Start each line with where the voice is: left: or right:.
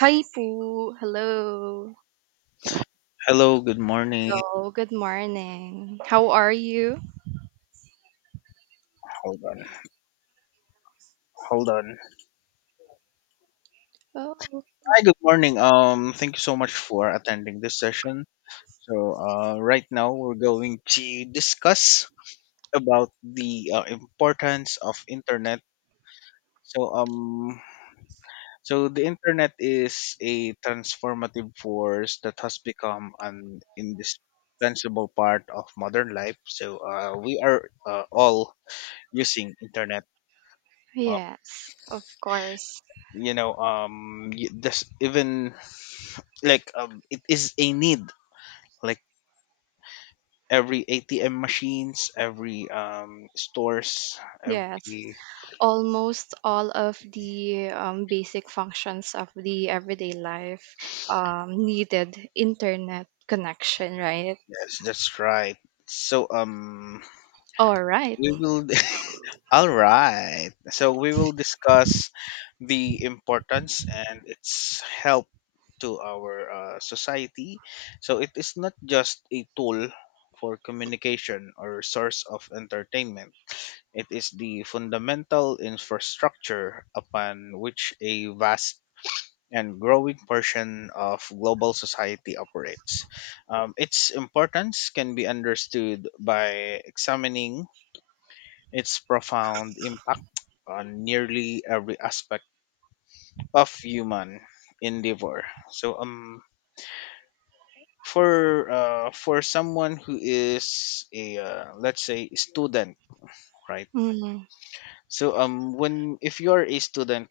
right: Hi, Pooh. Hello.
left: Hello, good morning.
right: Hello. Good morning. How are you?
left: Hold on, hold on.
right: Oh,
left: Hi, good morning. Thank you so much for attending this session. So, right now we're going to discuss about the importance of internet. So, um, so, the internet is a transformative force that has become an indispensable part of modern life. So, we are all using internet. Uh,
right: yes, of course.
left: this even like it is a need, like every ATM machines, every stores,
right: Yes.
left: every...
right: Almost all of the basic functions of the everyday life needed internet connection, right?
left: Yes, that's right. so
right: All right.
left: we will All right, so we will discuss the importance and its help to our society. So it is not just a tool for communication or source of entertainment. It is the fundamental infrastructure upon which a vast and growing portion of global society operates. Its importance can be understood by examining its profound impact on nearly every aspect of human endeavor. So, for someone who is a let's say student, right?
right: Mm-hmm.
left: So, when if you are a student,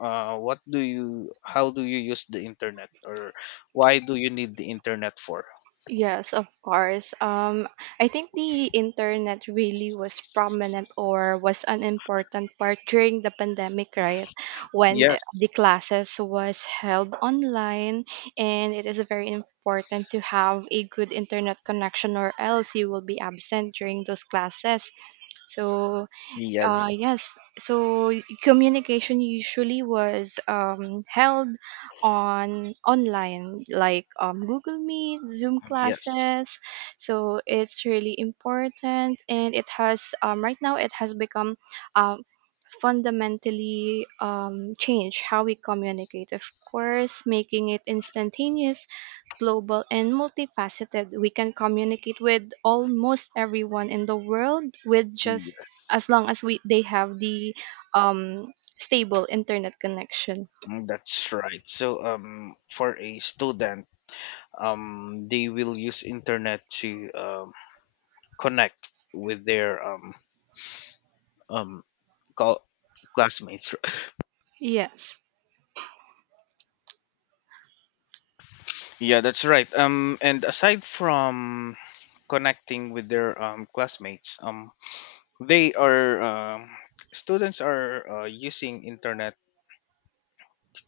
left: what do you how do you use the internet or why do you need the internet for?
right: Yes, of course. I think the internet really was prominent or was an important part during the pandemic, right? When
left: Yes,
right: the classes was held online, and it is very important to have a good internet connection, or else you will be absent during those classes. So
left: yes,
right: yes. So communication usually was held on online, like Google Meet, Zoom
left: yes,
right: classes. So it's really important, and it has right now it has become um, fundamentally changed how we communicate. Of course, making it instantaneous, global, and multifaceted. We can communicate with almost everyone in the world with just
left: yes.
right: as long as we they have the um, stable internet connection.
left: Mm, that's right. So, for a student, they will use internet to connect with their um call classmates.
right: Yes,
left: Yeah, that's right. And aside from connecting with their classmates, they are students are using internet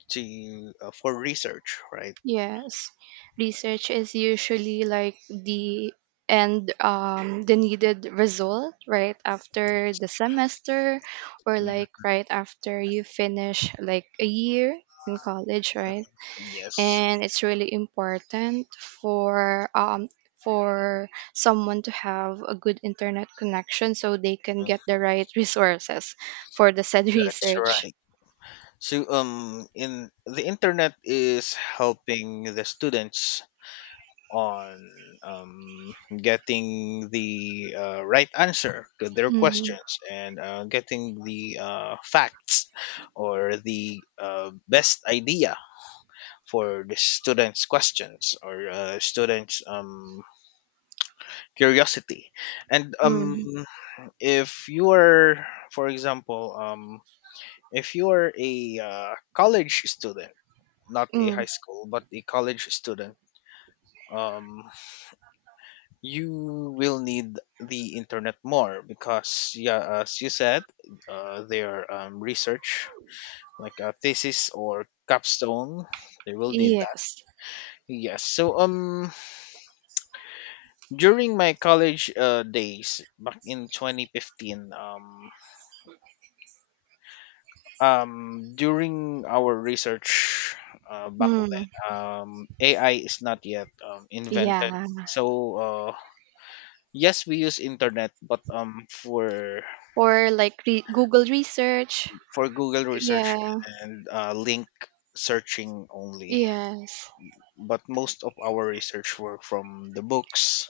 left: to for research, right?
right: yes. Research is usually like the, and the needed result right after
left: Yes.
right: the semester or
left: Mm,
right: like right after you finish like a year in college, right?
left: yes.
right: And it's really important for someone to have a good internet connection so they can
left: Mm,
right: get the right resources for the said
left: that's
right: research.
left: right. So, in the internet is helping the students on getting the right answer to their
right: Mm,
left: questions and getting the facts or the best idea for the students' questions or students' curiosity. And
right: mm,
left: if you are, for example, if you are a college student, not a
right: mm,
left: high school, but a college student, um, you will need the internet more because, yeah, as you said, their research, like a thesis or capstone, they will need that.
right: yes.
left: Yes. So, during my college days back in 2015, during our research back
right: Mm,
left: then, AI is not yet invented.
right: yeah.
left: So, yes, we use internet, but
right: Or like Google research.
left: for Google research
right: Yeah.
left: and link searching only.
right: Yes.
left: But most of our research were from the books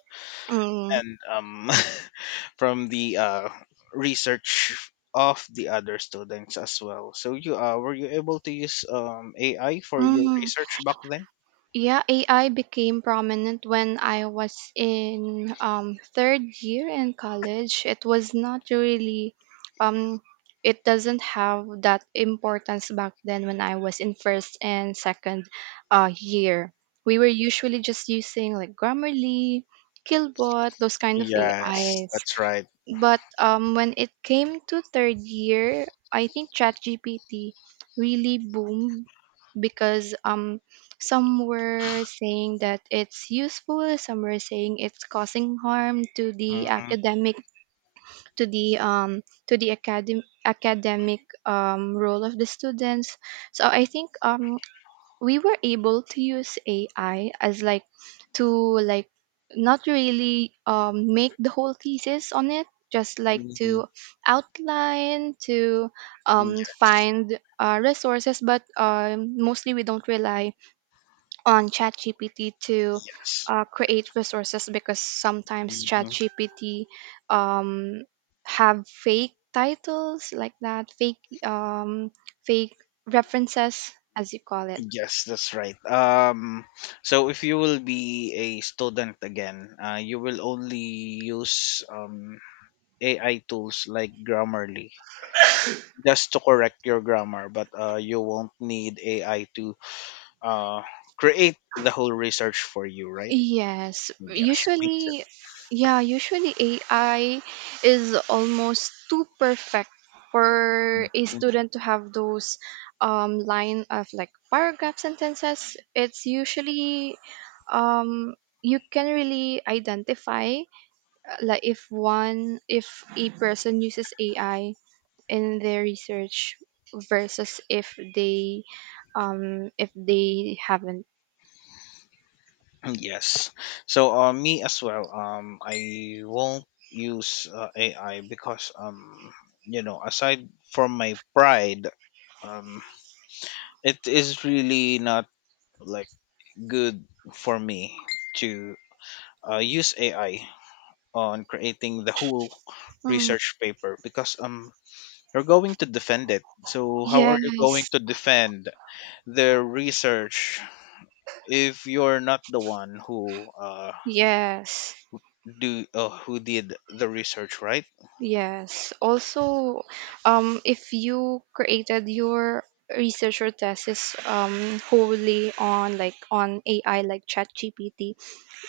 right: Mm,
left: and from the research of the other students as well. So you were you able to use AI for your
right: mm.
left: research back then?
right: Yeah, AI became prominent when I was in third year in college. It was not really, um, it doesn't have that importance back then when I was in first and second year. We were usually just using like Grammarly, Killbot, those kind of
left: Yes,
right: AIs,
left: that's right.
right: but when it came to third year, I think ChatGPT really boomed because some were saying that it's useful, some were saying it's causing harm to the
left: Mm-hmm.
right: academic, to the um, academic role of the students. So I think we were able to use AI as like to like not really make the whole thesis on it, just like
left: Mm-hmm.
right: to outline, to
left: Yes,
right: find resources, but mostly we don't rely on ChatGPT to
left: yes.
right: create resources because sometimes
left: Mm-hmm.
right: ChatGPT um, have fake titles like that, fake fake references as you call it.
left: Yes, that's right. So, if you will be a student again, you will only use AI tools like Grammarly just to correct your grammar, but you won't need AI to uh, create the whole research for you, right?
right: Yes,
left: Yes, me too.
right: usually, yeah, usually AI is almost too perfect for a student to have those line of like paragraph sentences. It's usually um, you can really identify like if a person uses AI in their research versus if they haven't.
left: Mm-hmm. Yes. So, me as well. I won't use AI because aside from my pride, um, it is really not like good for me to use AI on creating the whole
right: Mm,
left: research paper because you're going to defend it. So how are you going
right: yes,
left: to defend their research if you're not the one who
right: yes,
left: do who did the research, right?
right: yes. Also, if you created your research or thesis wholly on on AI like ChatGPT,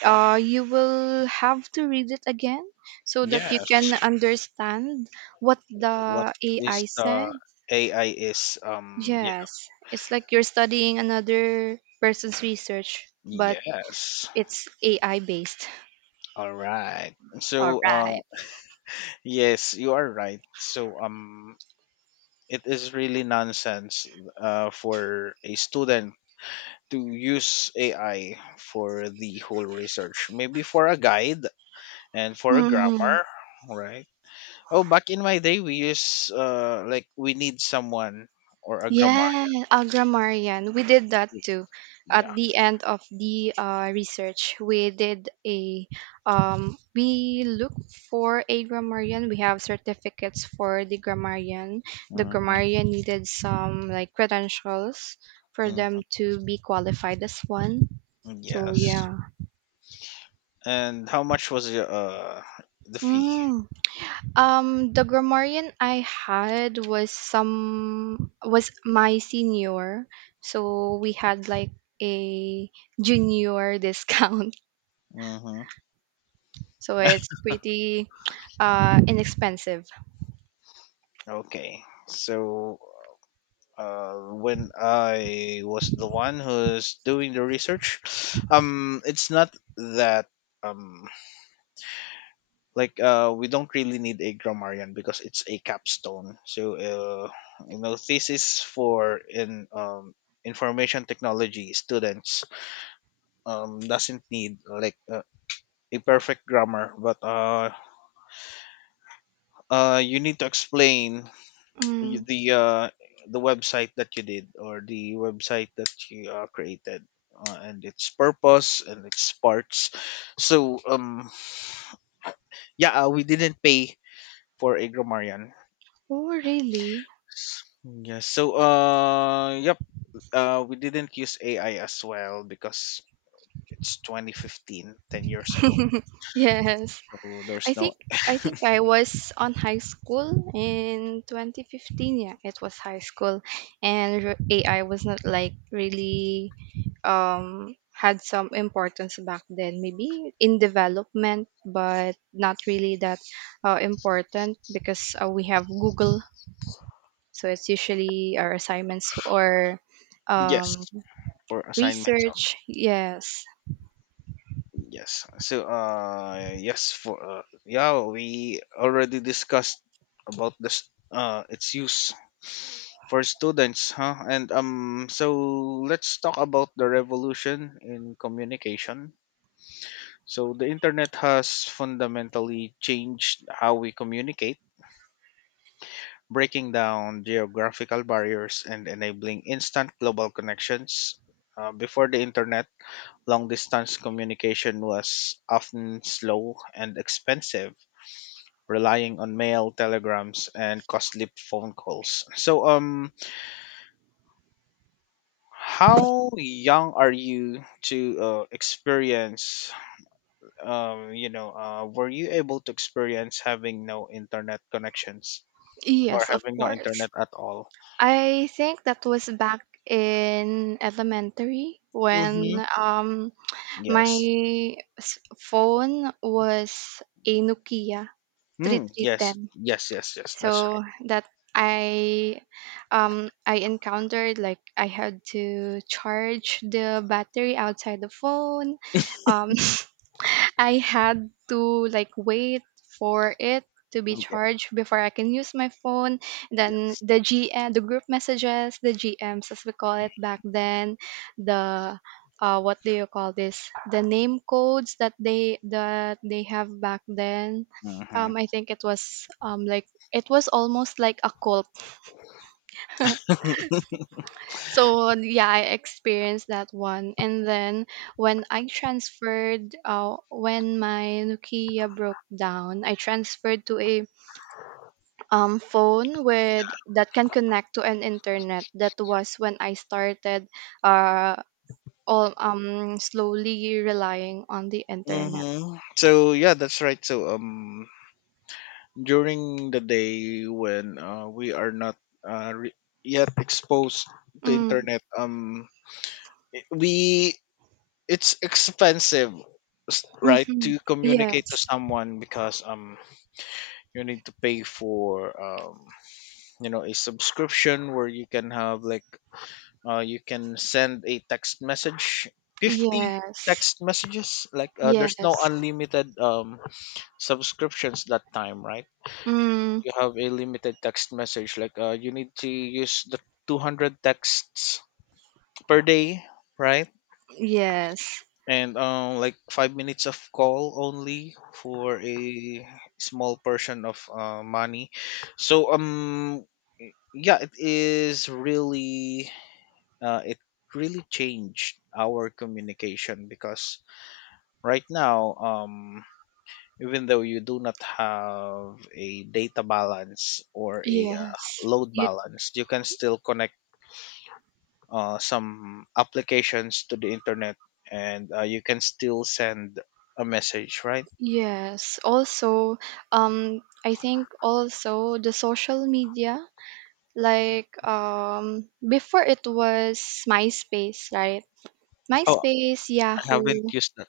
right: you will have to read it again so that you
left: Yes.
right: can understand what the AI
left: What
right: said.
left: is the AI is um yeah.
right: Yes, it's like you're studying another person's research, but
left: Yes.
right: it's AI based.
left: All right.
right: All
left: So,
right: right.
left: yes, you are right. So, it is really nonsense for a student to use AI for the whole research. Maybe for a guide and for a grammar, right? Oh, back in my day, we use like we need someone or a
right: Yeah,
left: grammarian.
right: Agramarian. We did that too. At
left: Yeah.
right: the end of the research, we did a we looked for a grammarian. We have certificates for the grammarian. The
left: Mm-hmm.
right: grammarian needed some like credentials for
left: Mm-hmm.
right: them to be qualified as one. So
left: Yes.
right: yeah.
left: And how much was the fee?
right: Mm. The grammarian I had was my senior, so we had like a junior discount.
left: Mm-hmm.
right: So it's pretty inexpensive.
left: Okay. So uh when I was the one who's doing the research, it's not that um like we don't really need a grammarian because it's a capstone, so thesis for in information technology students doesn't need like a perfect grammar, but you need to explain y-
right: Mm.
left: the uh, the website that you did or the website that you created, and its purpose and its parts. So, yeah, we didn't pay for a grammarian.
right: Oh, really?
left: Yes. So, yep. We didn't use AI as well because it's 2015, 10 years ago.
right: Yes.
left: So there's
right: I think
left: no.
right: I think I was on high school in 2015. Yeah, it was high school, and AI was not like really had some importance back then, maybe in development, but not really that important because we have Google. So it's usually our assignments or um,
left: Yes, for assignments.
right: research. Yes.
left: Yes. So, yes for yeah, we already discussed about this. Its use for students, huh? And so let's talk about the revolution in communication. So the internet has fundamentally changed how we communicate, breaking down geographical barriers and enabling instant global connections. Before the internet, long distance communication was often slow and expensive, relying on mail, telegrams, and costly phone calls. So, how young are you to experience? You know, were you able to experience having no internet connections or
right: Yes, of
left: having no
right: course.
left: internet at all?
right: I think that was back in elementary when
left: Mm-hmm.
right: my
left: Yes.
right: phone was a Nokia
left: Mm, yes,
right: 3310.
left: yes, yes, yes. That's right.
right: So that i I encountered like I had to charge the battery outside the phone um I had to like wait for it to be
left: Okay,
right: charged before I can use my phone. Then
left: yes.
right: the GM, the group messages, the GMs as we call it back then, the what do you call this? The name codes that they have back then.
left: Mm-hmm.
right: I think it was almost like a call, so yeah, I experienced that one. And then when I transferred, when my Nokia broke down, I transferred to a phone with that can connect to an internet. That was when I started, uh, all slowly relying on the internet.
left: Mm-hmm. So yeah, that's right. So, during the day when we are not uh, re- yet exposed to
right: Mm,
left: internet, we it's expensive, right,
right: mm-hmm.
left: to
right: Yes.
left: communicate to someone because you need to pay for a subscription where you can have like you can send a text message, 50
right: Yes.
left: text messages, like there's no
right: Yes.
left: unlimited subscriptions that time, right?
right: Mm,
left: You have a limited text message, like you need to use the 200 texts per day, right?
right: yes.
left: And like 5 minutes of call only for a small portion of money. So, yeah, it is really it really changed our communication because right now, even though you do not have a data balance or a
right: Yes.
left: load balance, you can still connect some applications to the internet and you can still send a message, right?
right: Yes, also, I think also the social media, like before it was MySpace, right?
left: Oh,
right: MySpace,
left: I haven't
right: Yahoo,
left: used that.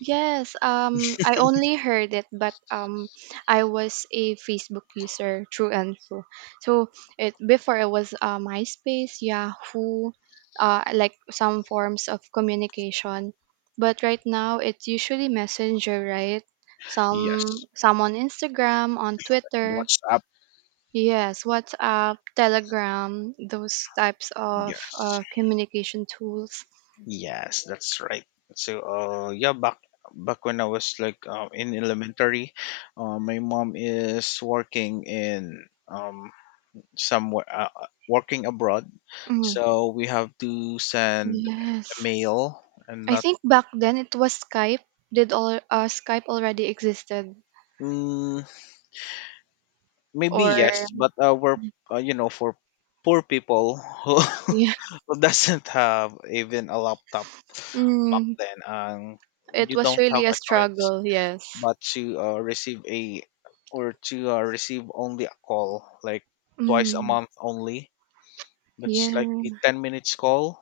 right: yes, I only heard it, but I was a Facebook user through and through. So it before it was MySpace, Yahoo, like some forms of communication. But right now, it's usually Messenger, right?
left: Yes,
right: Some on Instagram, on
left: and
right: Twitter.
left: WhatsApp.
right: Yes, WhatsApp, Telegram, those types of
left: Yes.
right: communication tools.
left: Yes, that's right. So, yeah, back when I was like in elementary, my mom is working in somewhere working abroad,
right: Mm,
left: so we have to send a
right: yes.
left: mail and
right: I
left: not.
right: think back then it was Skype. Did all Skype already existed,
left: Mm, maybe
right: or
left: yes, but we're for poor people who
right: yeah?
left: who doesn't have even a laptop back
right: Mm,
left: then,
right: it
left: you
right: was
left: don't have
right: really a
left: a choice
right: struggle. Yes.
left: but to receive a or to receive only a call, like twice a
right: Mm,
left: month only, that's like a
right: yeah.
left: 10 minutes call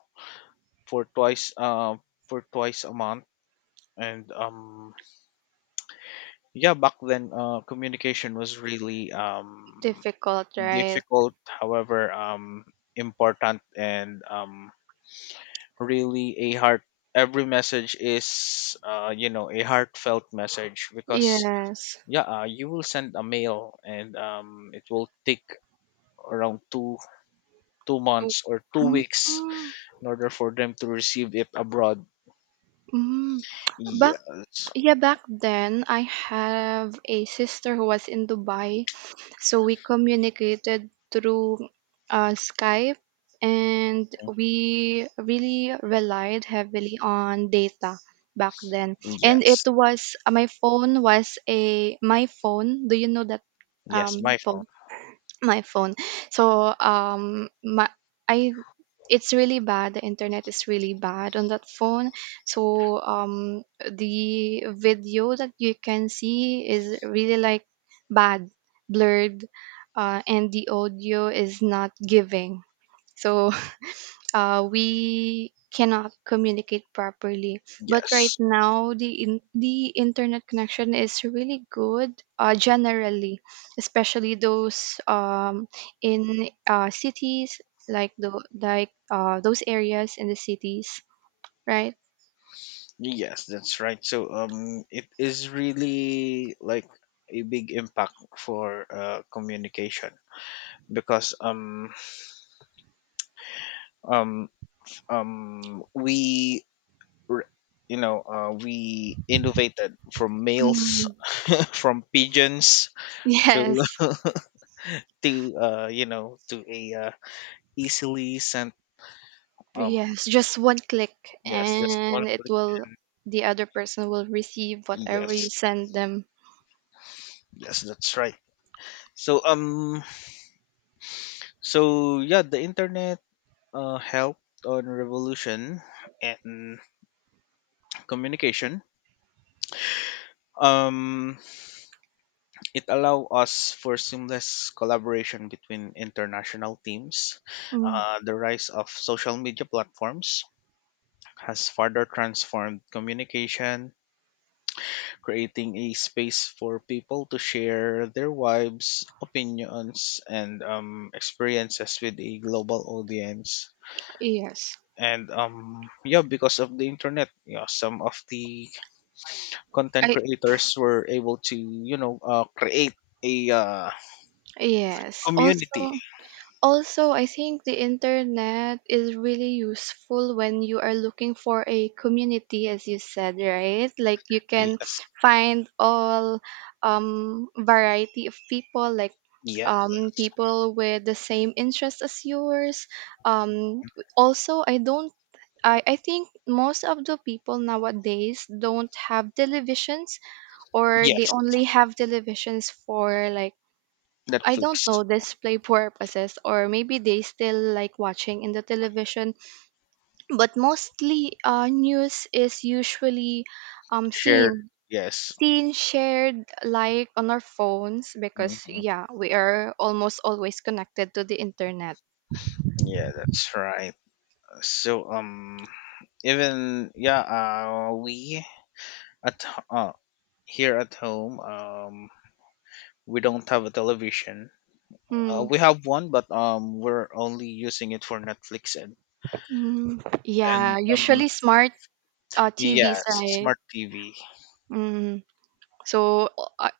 left: for twice uh for twice a month. And yeah, back then communication was really
right: Difficult, right?
left: difficult, however, important and really a heart, every message is a heartfelt message because
right: Yes.
left: yeah, you will send a mail and it will take around two
right: To-
left: months or two
right: Mm,
left: weeks in order for them to receive it abroad.
right: mm. Back
left: Yes.
right: Yeah, back then I have a sister who was in Dubai, so we communicated through Skype, and we really relied heavily on data back then. And it
left: Yes.
right: was my phone was a My Phone. Do you know that
left: Yes, my phone.
right: phone? My Phone. So my I It's really bad. The internet is really bad on that phone. So the video that you can see is really like bad, blurred, and the audio is not giving. So we cannot communicate properly. But right
left: Yes.
right: now, the the internet connection is really good, generally, especially those in cities, like the like those areas in the cities, right?
left: Yes, that's right. So, it is really like a big impact for communication because um um we re- you know, we innovated from mails
right: Mm,
left: from pigeons to
right: yes,
left: to to a easily sent um
right: yes, just one click,
left: yes just one
right: and it
left: click
right: will
left: and.
right: the other person will receive whatever you
left: Yes.
right: send them.
left: Yes, that's right. So, so yeah, the internet helped on revolution and communication. um it allow us for seamless collaboration between international teams,
right: Mm,
left: the rise of social media platforms has further transformed communication, creating a space for people to share their vibes, opinions, and experiences with a global audience.
right: yes,
left: And yeah, because of the internet, you know, some of the content
right: I
left: creators were able to, you know, create a
right: yes
left: community.
right: also. Also, I think the internet is really useful when you are looking for a community, as you said, right? Like you can
left: Yes,
right: find all variety of people, like
left: yeah,
right: people with the same interest as yours. Um, Also, I don't. I think most of the people nowadays don't have televisions, or they
left: yes,
right: only have televisions for like I don't
left: Netflix
right: know, display purposes, or maybe they still like watching in the television. But mostly, news is usually um,
left: shared.
right: seen,
left: Yes.
right: seen, shared, like on our phones because,
left: Hmm,
right: yeah, we are almost always connected to the internet.
left: yeah, that's right. So, even yeah, we at here at home we don't have a television.
right: Hmm.
left: We have one but we're only using it for Netflix. And
right: Mm.
left: and
right: Yeah,
left: um
right: usually smart TVs,
left: yes,
right: right?
left: smart TV.
right: Mm. So, uh,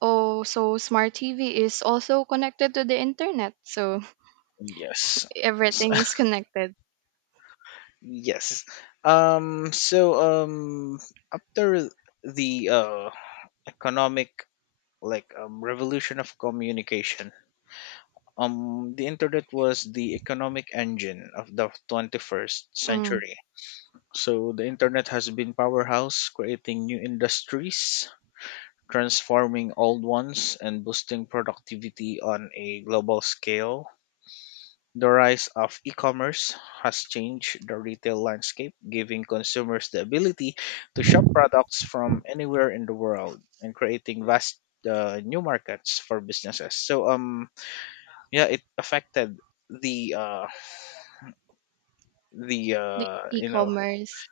right: oh, so smart TV is also connected to the internet. So
left: Yes. S-
right: everything is connected.
left: Yes. So um after the economic, like revolution of communication, the internet was the economic engine of the 21st
right: Mm.
left: century. So the internet has been powerhouse, creating new industries, transforming old ones, and boosting productivity on a global scale. The rise of e-commerce has changed the retail landscape, giving consumers the ability to shop products from anywhere in the world and creating vast new markets for businesses. So yeah, it affected the the
right: The
left: uh you know
right: e-commerce.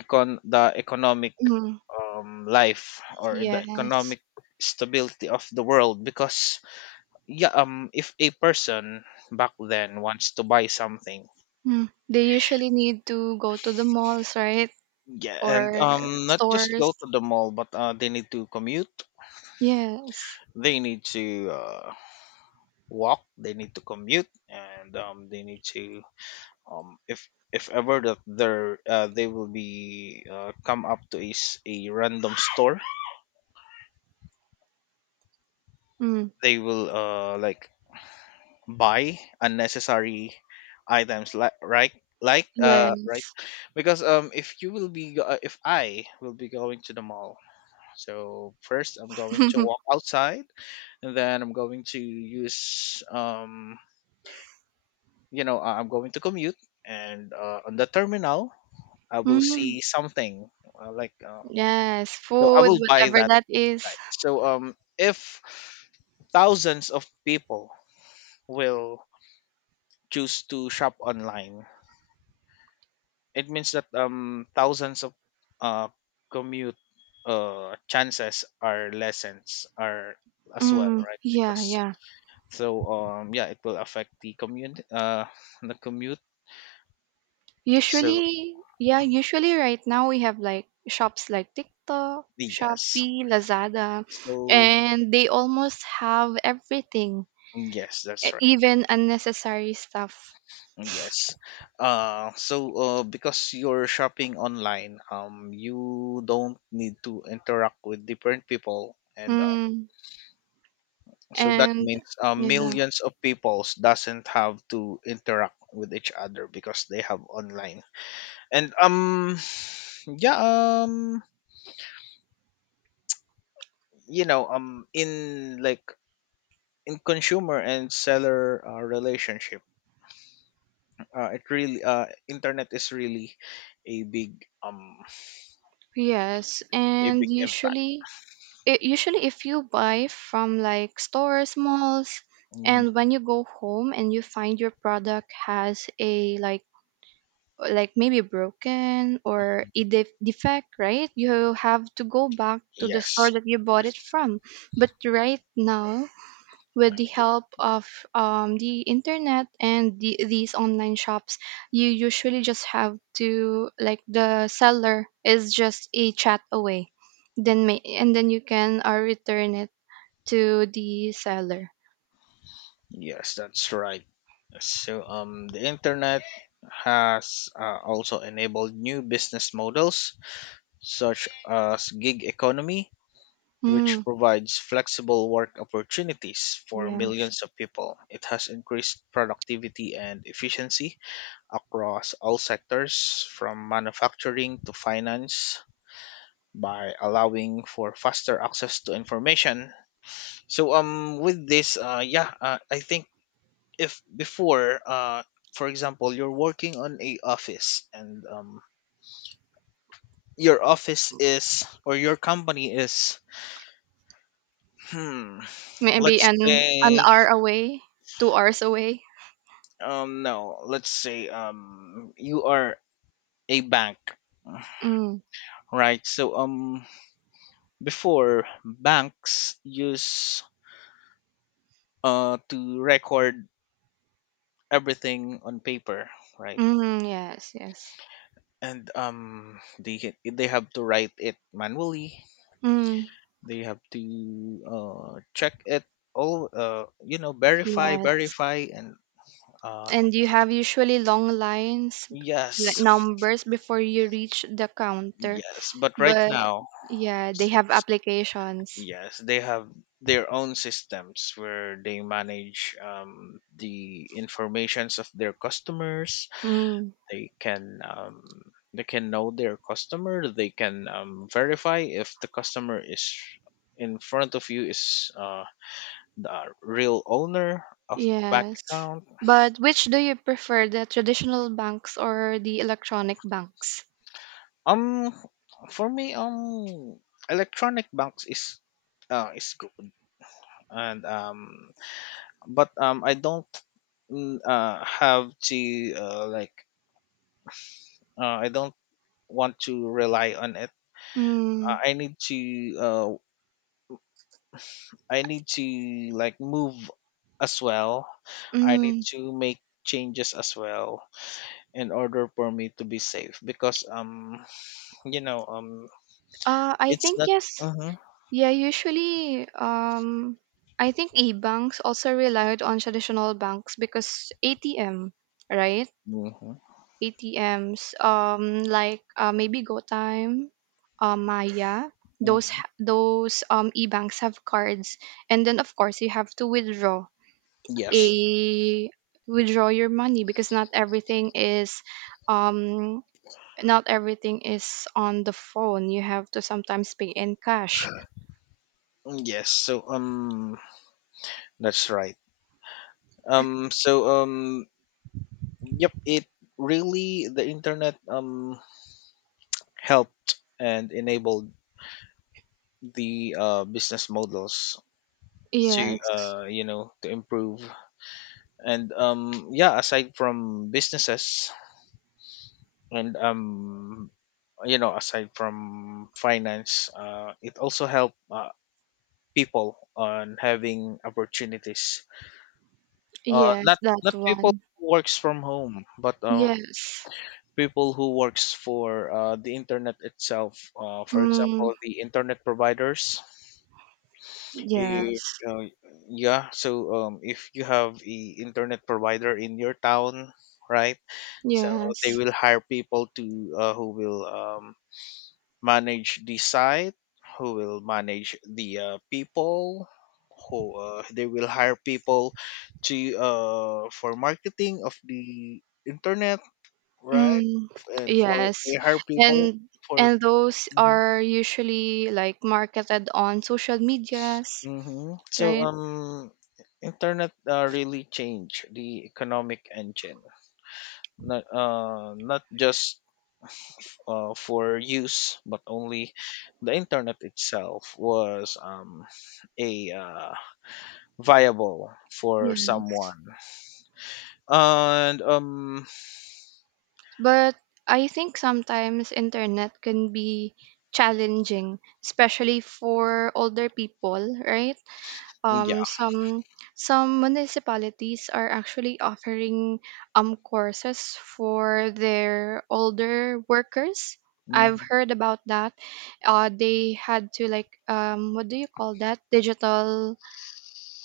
left: econ the economic
right: Mm,
left: life, or the
right: yes.
left: economic stability of the world. Because yeah if a person back then wants to buy something,
right: Mm. They usually need to go to the malls, right?
left: yeah, and
right: Or
left: not just go
right: stores.
left: to the mall but they need to commute.
right: Yes.
left: They need to walk, they need to commute, and they need to if ever that there they will be come up to, is a random store,
right: Mm,
left: they will like buy unnecessary items, like, right, like, right.
right: yes.
left: Because if you will be if I will be going to the mall, so first I'm going to walk outside and then I'm going to use I'm going to commute, and on the terminal I will
right: Mm,
left: see something, uh, like uh,
right: yes.
left: so I
right: Food,
left: will buy
right: whatever
left: that,
right: that is.
left: right? So if thousands of people will choose to shop online, it means that thousands of uh commute chances are, lessons are, as well,
right: Mm,
left: right?
right: yeah,
left: Because
right: yeah.
left: so yeah, it will affect the commute, the commute. so
right: Usually, yeah,
left: uh,
right: usually right now we have like shops like TikTok,
left: yes.
right: Shopee, Lazada,
left: So
right: and they almost have everything,
left: yes, that's right.
right: even unnecessary stuff.
left: Yes. So because you're shopping online, you don't need to interact with different people. And
right: Mm.
left: so that
right: And
left: means
right: yeah,
left: millions of peoples doesn't have to interact with each other because they have online. And yeah, um in like, in consumer and seller relationship, it really, internet is really a big um
right: yes,
left: a
right: and
left: big impact.
right: usually if you buy from like stores, malls,
left: Mhm.
right: and when you go home and you find your product has a like maybe broken or a defect, right? You have to go back to the store
left: Yes.
right: that you bought it from. But right now, with the
left: Yep.
right: help of the internet and these online shops, you usually just have to, like, the seller is just a chat away, then and then you can return it to the seller.
left: Yes, that's right. Yes. So the internet has, also enabled new business models such as gig economy, which
right: Mm,
left: provides flexible work opportunities for
right: yes.
left: millions of people. It has increased productivity and efficiency across all sectors, from manufacturing to finance, by allowing for faster access to information. So, with this, I think if before, for example, you're working on a office, and your office is, or your company is, hmm
right: Maybe
left: let's
right: an
left: say,
right: hour away, 2 hours away.
left: no, let's say, you are a bank,
right: Mm,
left: right? So before, banks use to record everything on paper, right?
right: mm, yes, yes.
left: And they they have to write it manually.
right: Mm,
left: They have to check it all, verify
right: yes.
left: verify and uh
right: And you have usually long lines like
left: yes,
right: numbers before you reach the counter.
left: yes, but right
right: But
left: now,
right: yeah, they have
left: since,
right: applications.
left: yes, they have their own systems where they manage the informations of their customers.
right: Mm,
left: They can um, they can know their customer. They can verify if the customer is in front of you is the real owner of the bank
right: yes.
left: account.
right: But which do you prefer, the traditional banks or the electronic banks?
left: Um, for me, electronic banks is good, and but I don't, have to like, I don't want to rely on it.
right: Mm,
left: I need to uh I need to like move as well. I need
right: mm,
left: to make changes as well in order for me to be safe, because you know um
right: I
left: it's
right: think
left: not,
right: yes.
left: uh-huh,
right: Yeah, usually, I think e-banks also relied on traditional banks because ATM, right?
left: uh-huh,
right: ATMs, like maybe GoTime, Maya. Those
left: uh-huh,
right: ha- those e-banks have cards, and then of course you have to
left: yes.
right: a withdraw your money because not everything um is on the phone. You have to sometimes pay in cash.
left: Mm, yes. So that's right. Um, so yep, it really, the internet helped and enabled the business models to,
right: Yes,
left: to improve. And yeah, aside from businesses and aside from finance, it also helped people on having opportunities,
right: yes,
left: not,
right: that
left: not people
right: one.
left: who works from home, but
right: Yes.
left: people who works for the internet itself, for
right: Mm,
left: example, the internet providers. If,
right: yes.
left: uh, yeah, so if you have a internet provider in your town, right? So they
right: Yes.
left: will hire people to, who will, manage the site, who will manage the, people, who, they will hire people to, for marketing of the internet, right?
right: Mm,
left: And for they
right: yes.
left: hire people
right: And
left: for,
right: and those
left: mm-hmm.
right: are usually like marketed on social medias,
left: Hmm. So,
right: right?
left: internet, really changed the economic engine. Not, not just for use, but only the internet itself was, a viable for
right: Yes.
left: someone. And
right: But I think sometimes internet can be challenging, especially for older people, right?
left: yeah.
right: um some some municipalities are actually offering courses for their older workers. I've
left: Hmm.
right: heard about that. They had to like what do you call that, digital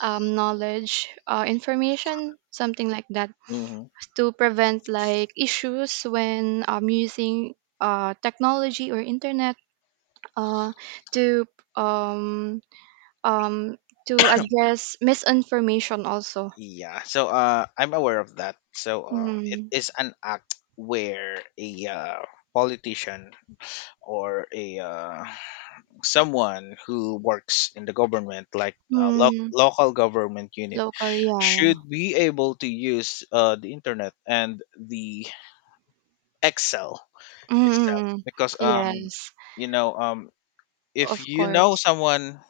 right: knowledge, information, something like that,
left: Hmm.
right: to prevent like issues when using technology or internet uh to um um, to address misinformation also.
left: Yeah. So, I'm aware of that. So, it
right: Mm.
left: is an act where a politician, or a someone who works in the government, like a
right: Mm.
left: local government unit,
right: Local, yeah, yeah.
left: should be able to use the internet and the Excel itself.
right: Mm.
left: Because,
right: Yes,
left: you know, um, if
right: of
left: you know
right: course.
left: someone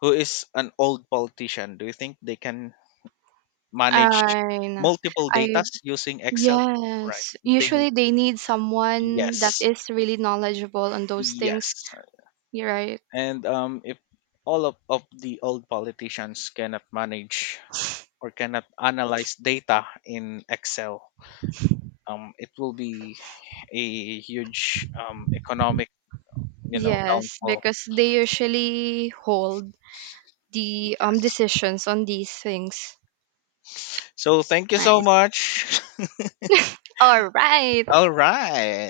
left: who is an old politician, do you think they can manage
right: I know.
left: multiple
right: I
left: datas using Excel? Right.
right: Yes.
left: They,
right: Usually they need someone that
left: yes,
right: is really knowledgeable on those things.
left: yes.
right: You're right.
left: And if all of the old politicians cannot manage or cannot analyze data in Excel, it will be a huge, economic, you know,
right: Yes,
left: downfall.
right: because they usually hold the
left: Yes.
right: decisions on these things.
left: So thank you so
right: Nice.
left: much.
right: All right.
left: All right.